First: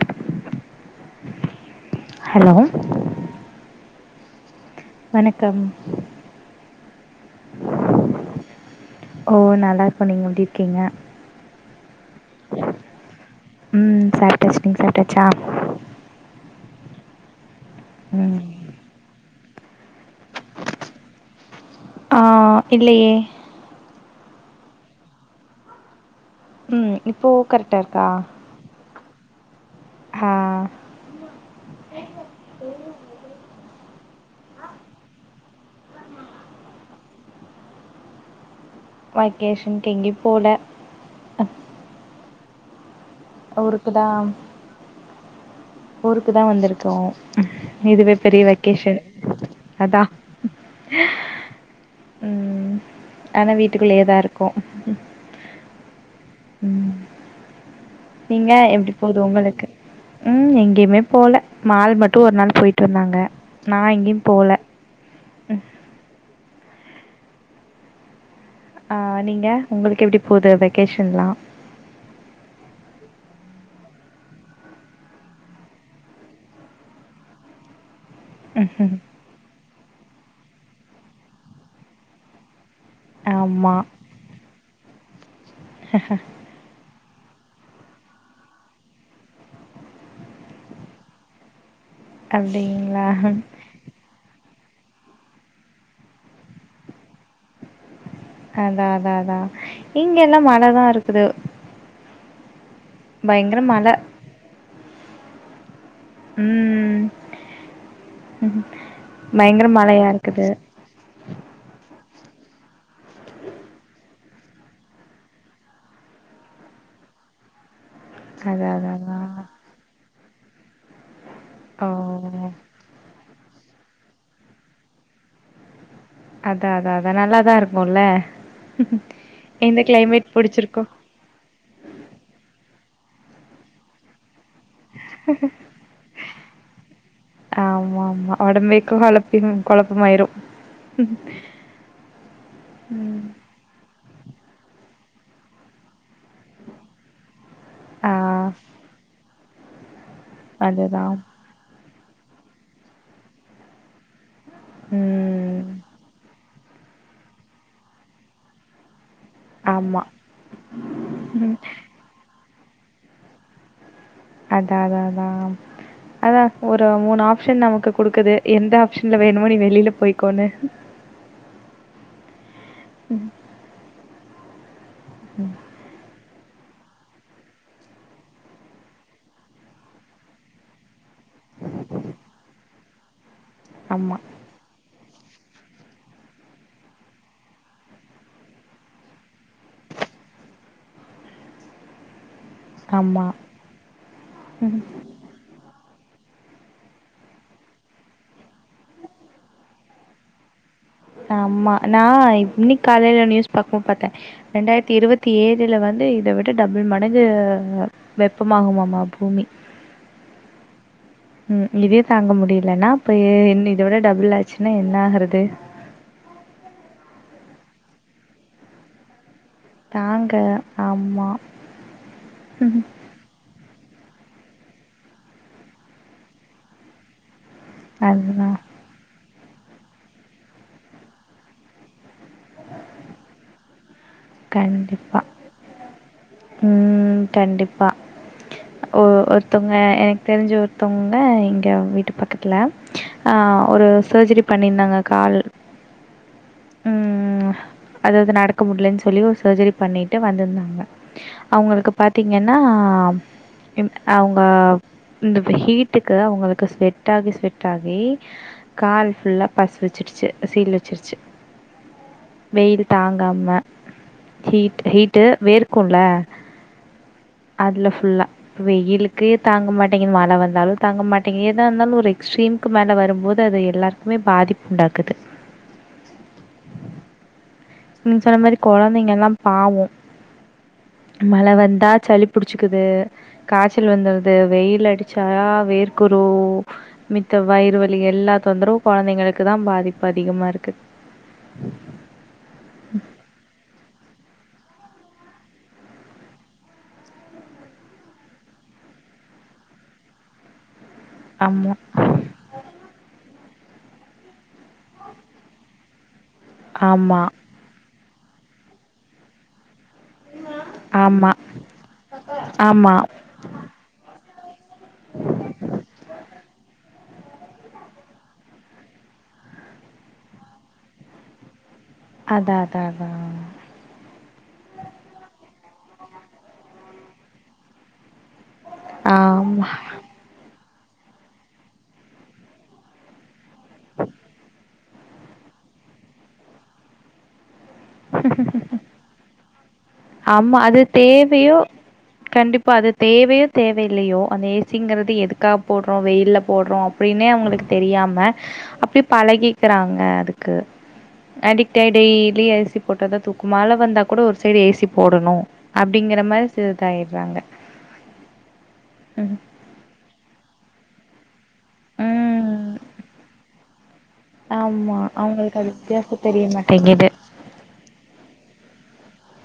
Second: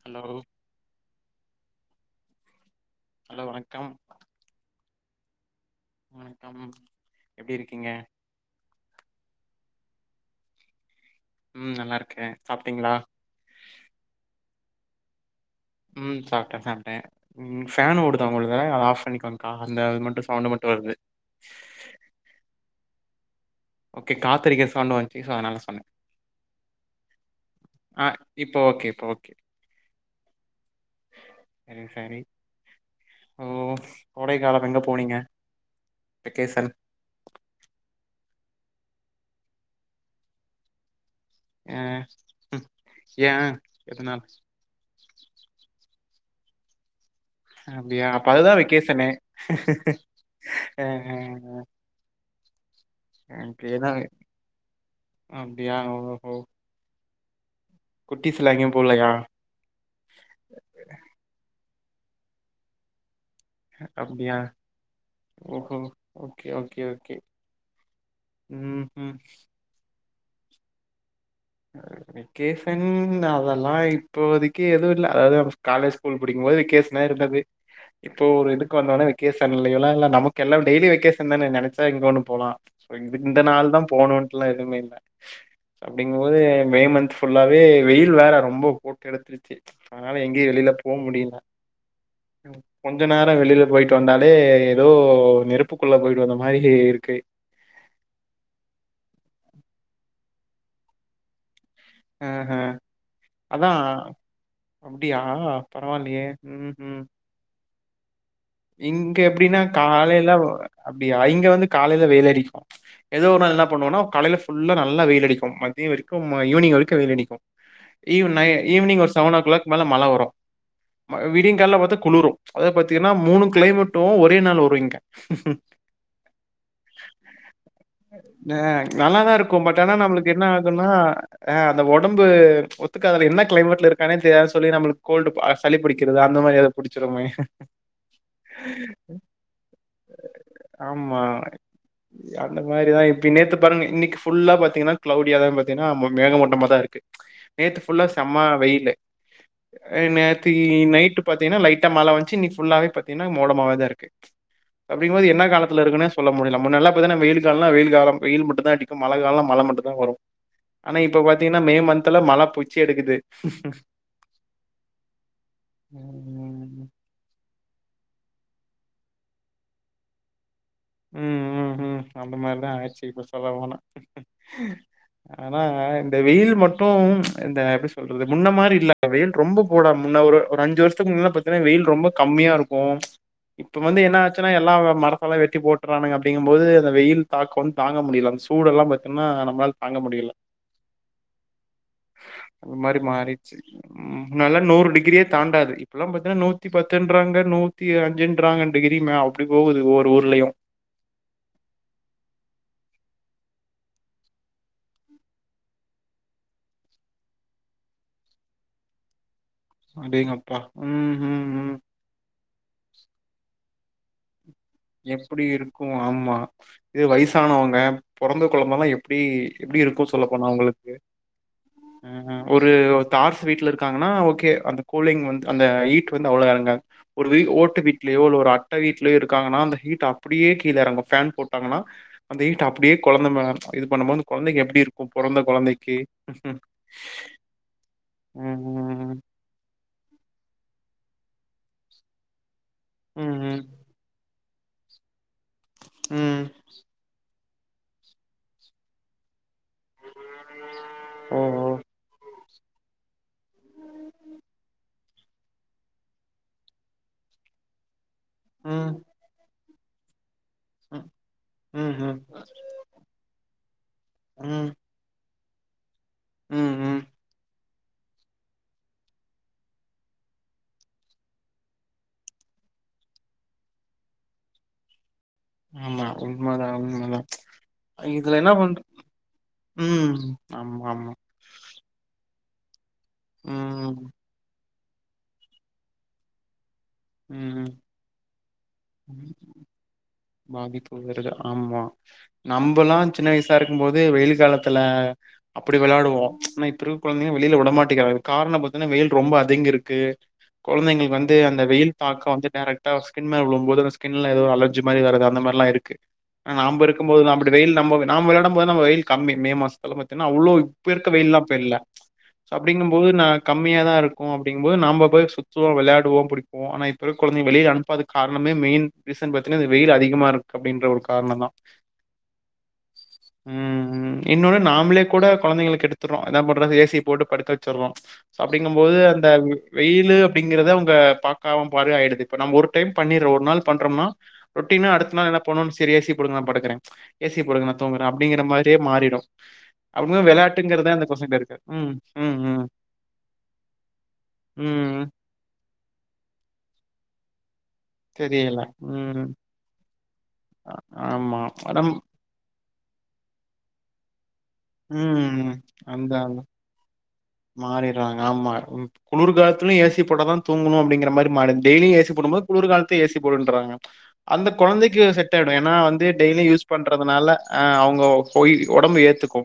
Hello hello hello வணக்கம் வணக்கம் வணக்கம் எப்டி இருக்கீங்க ஓ நல்லாருக்கோ நீங்க எப்டி இர்க்கீங்க ம் நல்லாருக்கே சாப்ட்டீங்ளா நீங் சாப்டாச்சா ம் சாப்ட்டே சாப்ட்டே ம் ஃபான் ஓடுதா ம் உங்களுக்கு அத ஆஃப் பண்ணிக்குங் கா அந்த இது மட்டு சவுண்டு மட்டு வருது அ இல்லையே கே காத்தடிக்கிற சவுண்டு வந்ச்சு சோ அதனால சொன்ன ம் இப்போ கரெக்டார்க்கா [unintelligible] செரி செரி ஓ கோடைக்காலம் எங்க போனீங்க வெக்கேசன் வக்கேஷன்க் எங்க்யு போல அ [unintelligible] ஏ ஊருக்கு எதனால தான் ஊருக்கு தா வந்திருக்கோ அப்டியா அப்ப அதுதா வெகேசனு அதான் அ அ அ ம் ஆனா வீட்டுக்குள்ளியே தா இருக்கோ அப்டியா ஓஹோ ம் நீங்க குட்டீஸ்லாம் எங்கயும் எப்டி போலயா? போது உங்களுக்கு ம் எங் போல மால் மட்டு ஒரு நாள் போயிட்டு வந்தாங்க நான் எங்கேயும் அப்டியா போகல ம் ம் ஓகே ஓக் ஓகே ஓகே ஆ ம்ஹ்ம். நீங்க உங்களுக் எப்டி போது வெக்கேஷன்ல்லா வெக்கேஸன் அதெல்லா இப்போதிக்கு எதுவு இல்ல அதாவது நம்ம காலேஜ் ஸ்கூல் படிக்கும்போது வெக்கேஸ்ன இருந்துது இப்போ ஒரு இதுக்கு வந்தவுன்னே வெக்கேஸன் பில்லயெல்லா இல்ல நமக்கு எல்லா டெய்லி வெக்கேஸன் தான நெனச்ச எங்க ஒன்னு போலா சோ இ இந்த நாள் ஆமா தா போணுன்ட்லா எதுமே இல்ல போதே மே மந்த் ஃபுல்லாவே வெயில் வேற ரொம்ப போட்டு எடுத்திருச்சு அதனால எங்கியு வெளில போ முடில கொஞ்ச அப்டிங்களா நேர வெளில போய்ட்டு வந்தால் டே ஏதோ நெருப்புக்குள்ள போய்ட்டு வந்தா மாரி இருக்கு இங்க எல்லா மழை தா இருக்குது ஹம் ஹம் பயங்கர மழ அப்டியா பரவால்லியே உம் ஹூம் ம் இங்க எப்டின்னா பயங்கர மழையா காலேல வ இருக்குது அப்டியா இங்க வந்து காலேல வெய்ல் அடிக்கு எதோ ஒரு நாள் என்னாப் பண்ணுவோனா காலைல ஃபுல்லா நல்லா வெய்லடிக்கு மத்திய வெரிக்கு ஈங்னிங் வரிக்கு வெய்லடிக்கு ஈவ் நை அதா அதா ஈவ்னிங் ஒரு அதா செவனோ க்ளாக் மேல மழ வரூ மா விடிங் கால்ல ஓ பாத்தா குளுரூ அத பாத்தீன்னா மூனு கிளைமேட்டு ஒரே நாள் வரும் இங்க அதா அதா அதா நல்லாதா இருக்குல்ல ஆ நல்லாதா இருக்கூ இந்த பட் ஆனா கிளைமேட் நம்ளுக்கு என்ன புடிச்சிருக்கு ஆகுன்னா ஆ அந்த ஒடம்பு ஒத் த்துகாது அது என்னா கிளைமேட்ல இருக்கானே தெராது சொல்லி நம்ளுக்கு கோல்டுப் ஆஹ் சளி புடிக்கிறது அந்த மாரி ஏதா புடிச்சிருமே ஒடம்பேக் கொப்பி கொழப்பமாயிரு ஆமா உம் இன்னக்கி ஃபுல்லா பாத்திங்கென்னா க்ளௌடியா தா பாத்தீன்னா மேகமூட்டமாதா இருக்கு நேத்து ஃபுல்லா ஆ செம்ம வெயிலு ஆ நேத்திகி அதுதா நைட்டு பாத்திங்னா லைட் ட மழ வஞ்ச்சி இன்னிக் ஃபுல்லாவே ப தின்னா மோடமாவேதா இருக்கு அப்டிமன்போது என்னா ம் காலத்துல இருக்குன்னு சொல்ல முடியில முன்னல்லா இப்பதான வெய்ல் காலெல்லா வெய்ல் காலம் வெய்ல் மட்டுந்தா அடிக் கும் மழ காலெல்லா மழ மட்டுந்தா ஆமா வரு ஆனா இப்ப பாத்தீங்கென்னா மே மந்தெல்லா மழ பொ ச்சி எடுக்குது அதா அத அதா அதா ஒரு ம் மூனு ஆஃப் ஷன் நமக்கு குடுக்கிது எந்த ஆப்ஷன்ல வேணுமோ நீ வெளில போய்க்கோனு ஹும் ம் ஹும் அந்த மாரிதா ஆச்சி இப்ப ம் சொல்ல போனா ஆனா இந்த வெயில் மட் ட்டும் இந்த எப்டி சொல்றது முன்ன மாரி இல்ல வெய்ல் ரொம்போ போடா முன்ன ஒரு ஒரு அஞ்சு வர்ஷத்துக்கு முன்ன பாத்தென்னா வெய்ல் ரொம்போக் கம்மியாருக்கு இப்ப வந்து ஆமா என்னா ஆச்சுன்னா எல்லாவு மரம் வெட்டி போட் [unintelligible] அப்படிங்கும்போது அந்த வெயில் தாக்க வந்து தாங்க முடில அந்த சூடெல்லா பாத்தினா நம்மளால தாங்க முடியல. [unintelligible] மாரி ஆமா மாறிச்சு உம் நல்லா ம் நூறு டிகிரியே தாண்டாது. இப்பல்லாம் பாத்தா நூத்தி பத்துன்றாங்க நூத்தி அஞ்சுன்றாங்க டிகிரிங்க அப்டி போது ஒவ்வொரு ஊர்லயும். ஆமா நான் இன்னிக்கு காலைல நியூஸ் பாக்கும்போது பாத்தேன் ரெண்டாயிரத்தி இருவத்தி ஏழுல வந்து இதை விட டபுள் மடங்கு வெப்பமாகுமாமா பூமி. அடேங்கப்பா ம் ம் உம் ம் இதே தாங்க முடியலன்னா இப்ப ஏ என்ன ஏது இத விட டபுள் [unintelligible] சென்னை என்ன ஆக்றது. உம் ஆமா இது வயசானவங்க பொறந்த கொழந்தலாம் எப்டி எப்டி இருக்கு தாங்க சொல்லப்போனா உங்களுக்கு ஆமா ம்ம் ம்ம் ஒரு ம் தார்ஸ் வீட்ல இருக் [unintelligible] ஓகே அந்த கூலிங் வந்து அந்த ஹீட் வந்து அவ்ளோவா எறங்காது ஒரு வீட் ஓட் ஓட்டு வீட்லயோ ஒரு அதுதான் அட்ட வீட்லயோ இருக் [unintelligible] ஹீ்ட் அப்படியே கீழேறங்கு பேன் போட்டாங்கன்னா அந்த ஹீட் அப்படியே கொழந்த மேல இது இப்ப வந்து கொழந்தைக்கு எப்டி இருக்கும் கண்டிப்பா பொறந்த கொழந்தைக்கு ஹ்ம்ம். ஓ ஒருத்தங்க எனக் தெரிஞ்ச ஒருத்தவங்க இங்க வீட்டு பக்கத்துல. ம் ம் ஆஹ் ஒரு சர்ஜரி. பண்ணியிருந்தாங்க கால் ம் உம் உம்ஹ். அதாவது நடக்க முடியலன்னு சொல்லி ஒரு சர்ஜரிப் பண்ணிட்டு வந்திருந்தாங்க ஓ ஓ அவங்களுக்கு பார்த்தீங் ஏன்னா அவங்க இந்த ஹீட்டுக்கு அவங்களுக்கு ஸ்வெட் ஆகி ஸ்வெட் ஆகி. ம் கால் ஃபுல்லா. பஸ் வச்சிடுச்சு. சீல் ம் வச்சிருச்சு. ம் ம் வெயில் தாங்காம ம் ஹீட் ஹீட் கு வேர்கு போல ம் ம் அதில ஃபுல்லா வெயிலுக்கே தாங்க மாட்டேங்கிது மழை வந்தாலும் தாங்க மாட்டேங்கிது எதா இருந்தாலும் ஒரு எக்ஸ்ட்ரீமுக்கு மேல வரும்போது அது எல்லாருக்குமே பாதிப்பு உண்டாக்குது ஆமா உண்மைாதா உண்மைாதா ச் நீங்க இதுல சொன்ன என்ன மாரி பண்ற குழந்தைங்கலாம் பாவம். உம் ஆமா ஆமா பிடிச்சிக்குது காய்ச்சல் ம் வந்தது வெயில் அடிக் படிச்சாரா வேர்க்குரு மித்த ம் வையிறுவலி எல்லா தொந்தரவு குழந்தைங்களுக்கு தான் பாதிப்பு அது வாங்கிக் [unintelligible] ஆமா நம்மல்லாம் சின்ன வயசா இருக்கும் போது வெயிலுக்கு வெயில் காலத்துல அப்படி விளையாடுவோம் ஆனா இப்பிருக்க குழந்தைங்க வெளியில விடமாட்டிக்கிறாங்க காரணம் பத்தீயனா வெயில் ரொம்ப அதிங்கிருக்கு குழந்தைளுக்கு வந்து அந்த ஆமா. வெயில் தாக்கம் வந்து டைரக்டா ஸ்கின் மேலே விழும் போது ஸ்கின்ல ஏதோ அலர்ஜி [unintelligible] மாரிவரது அந்த மாதிரிலாம் இருக்கு நாம்ப இருக்கு ஆமா. போதான் அம்புட்டு வெயில் நம்ப நாம விளயாடும் போது வெயில் கம்மி மே மாசம் பாத்தன்னா அவ்ளோ இப்ப இருக்க ஆமா. வெயில்லாம் அப்ப இல்ல அப்படிங்கும் ஆமா. போது நா கம்மியா தான் இருக்கும் அப்படிங்கும் போது நாம போய் சுத்துவோம் விளையாடுவோம் பிடிப்போம் ஆனா இப்ப இப்பருக்க குழந்தைய வெளிய அனுப்பாத காரணமே மெயின் ரீசன் ப என்ன இந்த வெயில் அதிகமா இருக்கு அப்படின்ற ஒரு காரணம் தான் அதான் அதான் அதான் ம். இன்னொன்னு நாமளே கூட குழந்தைங்கள கெடுத்துறோம் என்ன பண்றது ஏசி போட்டு படுக்க வச்சடுறோம் ச் அப்படிங்கும் போது அந்த ஆமா. வெயிலு அப்படிங்கறத ப்ப பாக்கம பாரு ஆயிடுது இப்ப நம்ம ஒரு டைம் பண்ணிரு ஒர்நாள் பண்றோம்னா ரொட்டினா அடுத்த நாள் என்ன பண்ணுவோ சரி ஏசி போடுங்க நா படுக்குறேன் ச் ஏசிய போடுங்க தூங்குறே அப்படிங்கிற மாதிரியே மாறிடும் அப்படிங்கும்போது ஆமா அது விளையாட்டுங்கிறதே அந்த பசங்கள்ட்ட தேவையோ இருக்கு. ம், ம், ம், கண்டிப்பா அது தேவையோ தேவையில்லையோ அந்த ம், ஏசிங்கிறது எதுக்காக போடுறோம் வெயில போடுறோம் அப்படின்னே அவுகளுக் தெரியாம தெரியல. அப்படி ம். பழகிக்கிறாங்க க்கு அ ஆமா. அடி நம் [unintelligible] போட்டாதா தூக்குமா மழ வந்தா கூட ஒரு சைடு ஏசி போடணும் அப்படிங்கற மாதிரி சிறிதாய மாறிட்றாங்க ஆமா குளுர் ம் காலத்திலயயு ஏ சி போட்டா தா தூங்கணு அப்படிங்கிற மாிமாட டெய்லியு ஏசி போடும்போது குளுர் ம் காலத்துலயு ஏசி போடுன்றாங்க. அந்த ஆமா கொழந்தைக்கு செட் ஆயிடும் அவங்களுக்கு அது ஏன்னா வந்து வித்தியாசோ டெய்லி தெரிய யூஸ் மாட்டேங்குது பண்றதுனால அ அவுங்க போயி ஒடம்பு ஏத்துக்கு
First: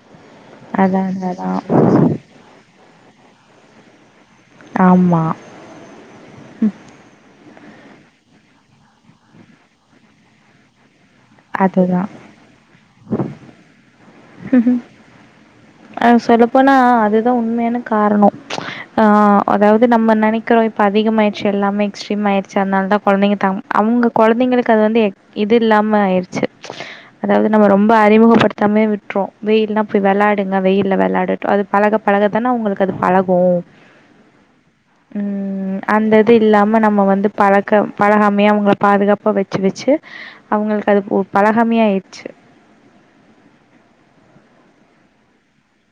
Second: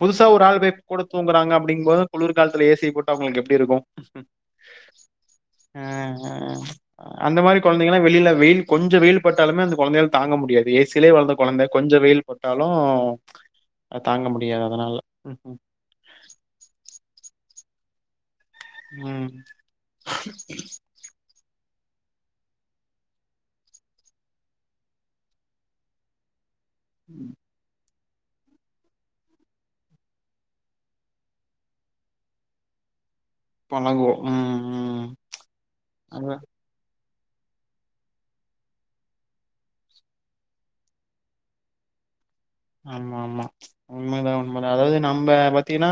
புதுசா ஒரு ஆள்வே கூட அதான அதா தூங்குறாங்க அப்டிங்போது [unintelligible] காலத்துல ஏசிய போட்டா உங்களுக்கு எப்டி இருக்கு ஆமா அ அ அந்த மாரி கொழந்தைங்களா வெளியில வெயில் கொஞ்சொ வெயில் பட்டாலுமே அந்த கொழந்தையால் தாங்க முடியாது ஏஸ் சிலே வளந்த கொழந்த கொஞ்சொ அதுதா வெயில் பட்டாலு சொல்லப்போனா அது தா உண்மையான காரணொ ஆ ம் அதாவ்து நம்ம நெனைக்கிறோ இப்ப அதிகமாய் எல்லாமே எக்ஸ்ட்ரீம்மாயிடுச்சு அதனாலதா கொழந்தைங்க தம் அவுங்க கொழந்தைங்களுக்கு அது வந்து இது இல்லாம ஆயிருச்சு. அதாவது நம்ம ரொம் ப அறிமுகப்படுத்தாமயே விட் றொ வெயில்னா போய் வெளாடுங்க வெயில்ல வெளாடட்டு அது பழகப் பழக தான உங்களுக்கு அது பழ கு பழகுவோ ம் ம் ம் அந்த இது அதா இல்லாம நம்ம வந்து பழக்கம் பழகாமையே அவ்ங்கள பாதுகாப்பா வச்சு வச்சு அவ்ங்களுக்கு அது உ பழஹாமையா ஆயிர்ச்சி ஆமா ஆமா உண்மைதா உண்மைதா அதாவது நம்ம பாத்தீகன்னா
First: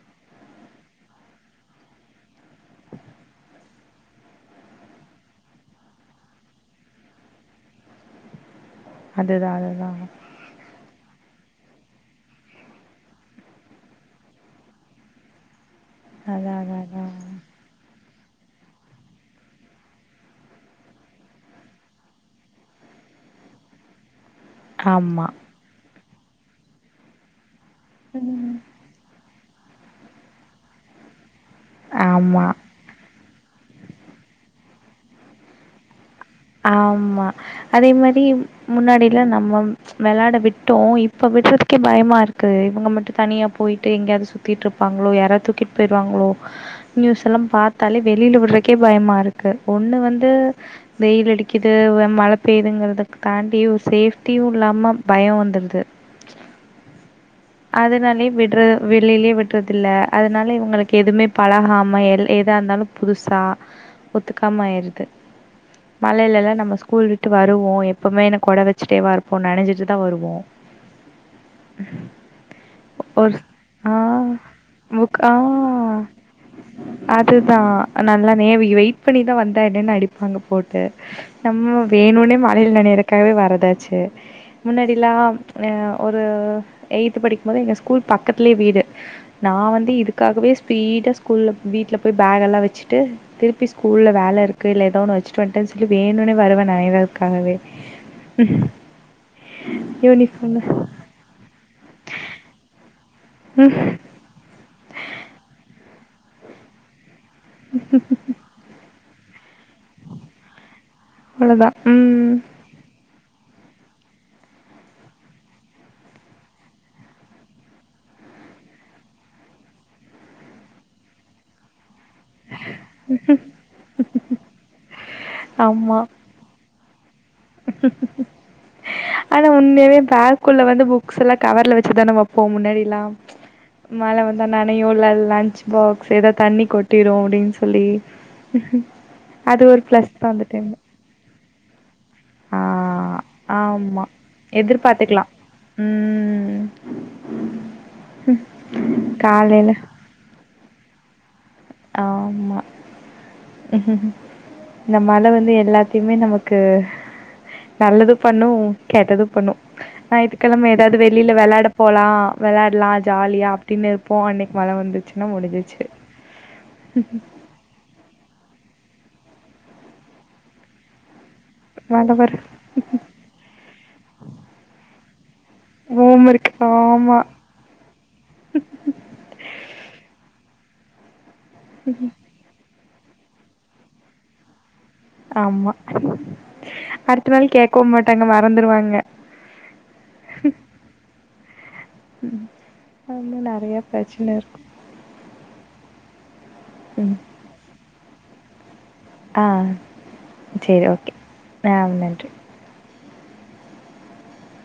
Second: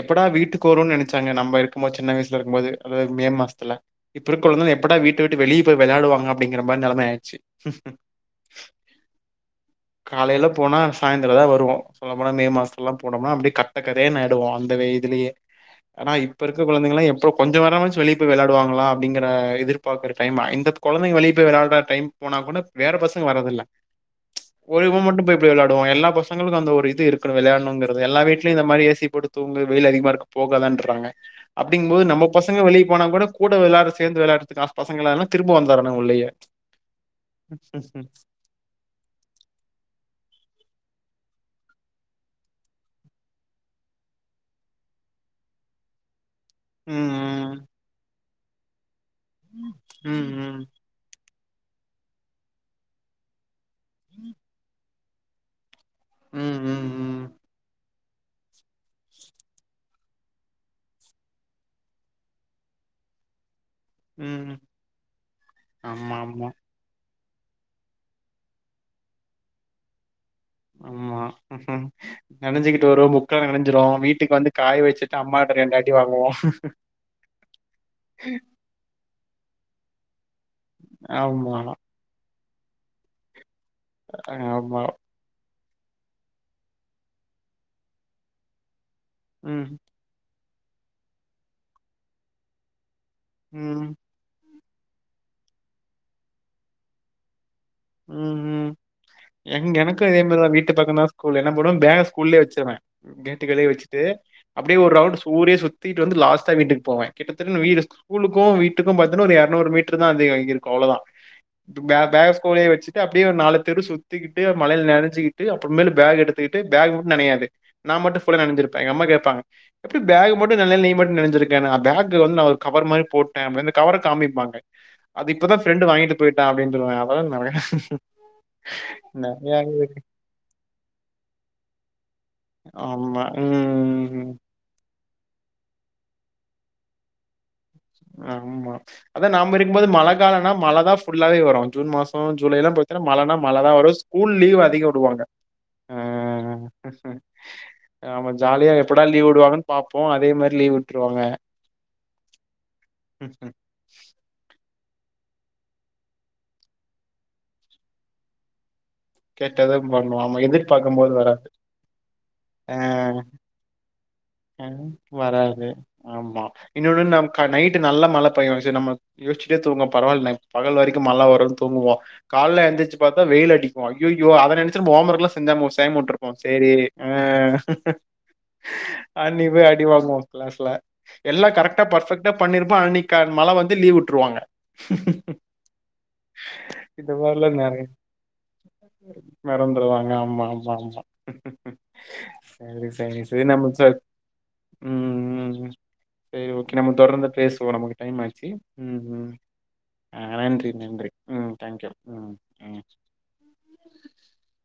எப்படா வீட்டுக்கு வருவோன்னு நெனச்சாங்க நம்ம இருக்கும் போது சின்ன வயசுல இருக்கும்போது அதாவது மே மாசத்துல இப்ப இருக்கந்தாலும் எப்படா வீட்ட வீட்டு வெளிய போய் வெளையாடுவாங்க அப்டிங்கிற மாரி நெலம ஆயிச்சு. அதுதா அதுதா சாய்ந்தரதா வருவோ சொல்ல போனா மே மாசத்துலல்லா போனோம்னா அப்டியே கட்டக்கதே நாயிடுவோ அந்த வெயிதுலயே ஆனா இப்ப அதான் இருக்க அதான் கொழந்தைங்கலா அதான் எப்போ கொஞ்சொ வாரம்மாச்சி வெளிய [unintelligible] வெளயாடுவாங்களா அப்டிங்கற எதிர்பார்கற டைம் இந்த கொழந்தைங்க வெளிய போய் வெளயாட்ற டைம் போனா கூட வேற பசங்க வரதில்ல. ஒரு இவ மட்டு ஆமா போய்போய் வெளயா இப்போ எல்லா பசங்களுக்கு அந்த ஒரு இது இருக்குனு வெளையாண் னோங்குறது எல்லா ம் வீட்லயு இந்த மாரி ஏசி போட்டு தூங்கு வெய்லு அதிகமா இருக்கு போகாதன்றாங்க அப்டிங்கு போது நம்ம ஆமா, பசங்க வெளிய போனா கூட கூட வெளாடற சேந்து வெளாடறதுக்க ஆச பசங்களனா திரும்ப வந்தரானுக உள்ளயே ஆமா அதே மாரி முன்னாடியெல்லா நம்ம ம்ச் வெளாட விட் விட்டோ இப்போ விடறதுக்கே பயமா இருக்கு இவுங்க மட்டு தனியா போயிட்டு எங்கேயாது சுத்திட்ருப்பாங்ளோ யாரோ தூக்கிட் போயிருவாங்ளோ நியூஸ் எல்லாம் ம் பாத்தாலே வெ வெளில விட்றக்கே பயமா ருக்கு ஒன்னு ம் வந்து ம் வெயிலு அடிக்குது மழை பெய்துங்கறத தாண்டி ஒரு சேஃப்டியும் இல்லாம பயம் வந்துறுது ம் ம் ம் அதனாலயே விடுறது வெளிலே விட்டறது இல்லை அதனால இவங்களுக்கு எதுவுமே பழகாமையே எதா இருந்தாலும் புதுசா ம் ஒத்துக்காம ஆயிருது ஆமா ஆமா மழையிலலாம் நம்ம ஸ்கூ ஸ்கூல் விட்டு வருவோம் எப்பவுமே என்ன கொட வச்சிட்டேவா இருப்போம் நனஞ்சிட்டு தான் வருவோம் ஆமா நெனஞ்சிகிட்டு வருவோ ஒரு புக்கலா நெனஞ்சிரு ஆ வீட்டுக்கு வந்து காய வெச்சுட்டு புக் ஆ அம்மாட்ட ரெண்டு அடி வாங்குவோ அதுதான் ஆனு போட்டு நம்ம வேணுனே மா வேல் நெனயறக்காகவே வரது சேர் ஆமா முன்னாடியெல்லாம் எ ஒரு எய்த்து படிக்கும்போது எங்க ஸ்கூல் பக்கத்துலயே வீடு நா ம் வந்து இதுக்காகவே ஃபீடா ஸ்கூல்ல வீட்ல போய் பேகெல்லா வெச்சு ட்டு திருப்பி ம் ஸ்கூல்ல வேல இரு கைல எதோ ஒன்னு வெச்சு டொன்ட்டெஸ்க்கு வேணுனே வருவேன் நைனையதற்காகவே ம் ம் எங்க எனக்கு இதே மாரிதா யூனிஃபார்மு வீட்டு பக்கந்தா ஸ்கூல் என்ன பண்ணுவ பேக ஸ்கூல்லயே வெச்சர்ற டுகளே ம் வெச்ட்டு அப்டியே ஒர் ரௌண்ட் சு ஊரே சுத் தியிட்டு வந்து லாஸ்ட்டா வீட்டுக் போவே கிட்டத்தட்ட ந வீ ஸ்கூலுக்கு வீட்டுக்கும் பாத் தினா ஒரு எறநூறு மீட்ருதா அதிகொருக்கு அவ்ளொதா அவ்ளதா ம் ச்சிட்டு அப்டியே ஒர் நாலு தெரு சுத்திக்கிட்டு மழைல நனஞ்சிக்கிட்டு அப்றமேலு பேக எடுத்துக்கிட்டு பேக் மட்டு நனையாது நா மட்டு ஃபுலா நெனஞ்சிருப்ப எங்க அம்மா கேப்பாங்க எப்டி பேகு மட்டு நனைல் நீ மட்டு நெனஞ்சிருக்கனு அ பேக் கு வந்து தா ஒரு கவர் மாரி போட்டே அப்ப அந்த கவர காமிப்பாங்க அது இப்பதா ஃப்ரெண்டு ஆமா வாங்கிட்டு போயிட்டா அப்டின் ருவா [unintelligible] ஆனா நிறைய உண்மயாவே பேக்குள்ள வந்து புக்ஸ்ஸெல்லா கவர்ல வச்சுதான வெப்போ முன்னாடில்லா ஆமா மழ உம் வந்தா நனையு இல்ல லன்ச் பாக்ஸ் எதா தண்ணி கொட்டிரு அப்டின் சொ ஆமா அதா நாம்ப ஒரு இருக்கம்போது மழ பிளஸ் தா அந்த காலன்னா டைம்ல மழதா ஃபுல்லாவே வரு ஜூன் மாஸ் ஒ ஜூலையெல்லா பாத்தீனா ஆ மழனா மழைதா வரு ஆமா ஸ்கூல் லீவ் அதிகொ உடுவாங்க எதிர்பாத்துக்கலா ஆ ம் ஆமா ஜாலியா எப்படா லீவ் விடுவாங்கன் காலைல பாப்போ அதே மாரி லீவ் விட்ருவாங்க ஆ மா இந்த மழை வந்து எல்லாத்தையுமே நமக்கு நல்லது பண்ணு கேட்டதுும் பண்ணு கேட்டதும் பண்ணுவோம். ஆமா ஞாயித்திக்கிழம ஏதாவது எதிர்பார்க்கும்போது வெளியில வராது. வெளாட போலா ஆ வெளாட்லா ஜாலியா அப்புடின்னு அ வராது ஆமா இன்னொன்னு நம் க நைட்டு நல்லா மழைப் ப்ப யோஸ்டே நம்ம இப்டி யோஸ்ச்சிட்டே தூங்கம் பரவால் நா இப் பகல் வரைக்கும் மழை வருன் ஸ் துங்குவா மழ வர கால்ல எந்திரிச்சு பாத்தா வெயில் அடிக்கு அய்யயோ அத நெனச்சா ஹோம்வர்க்லா செஞ்சோமொ செயாம உட்டருப்போ ஹோம்வொர்க் சரி ஆமா, ஆஹ். அனிக்கு போய் அடி வாங்குவோ கிளாஸ்ல. எல்லா கரெக்டா பர்ஃபக்டா பண்ணிருப்போ அன்னைக் க மழ வந்து லீவ் உட்டுருவாங்க‌ ஆமா. இந்த அடுத்த மாரில நாள் நெறை கேட்கவும் மாட்டாங்க, மறந்துருவாங்க. மறந்துருவாங்க ஆமா ஆமா ஆமா சரி சரி அது மாரி சரி நம்ம நெறைய சொ பிரச்சனை இருக்கும். உம் உம் சரி ஓகே நம்ம ம். தொடர்ந்து பேசுவோம் நமக்கு டைம் ஆய்ச்சி. உம் உம் ஆ ஆ நன்றி சரி நன்றி ஓகே. உம் ஆ தேங்க்யூ நன்றி. ம் ம். [inaudible]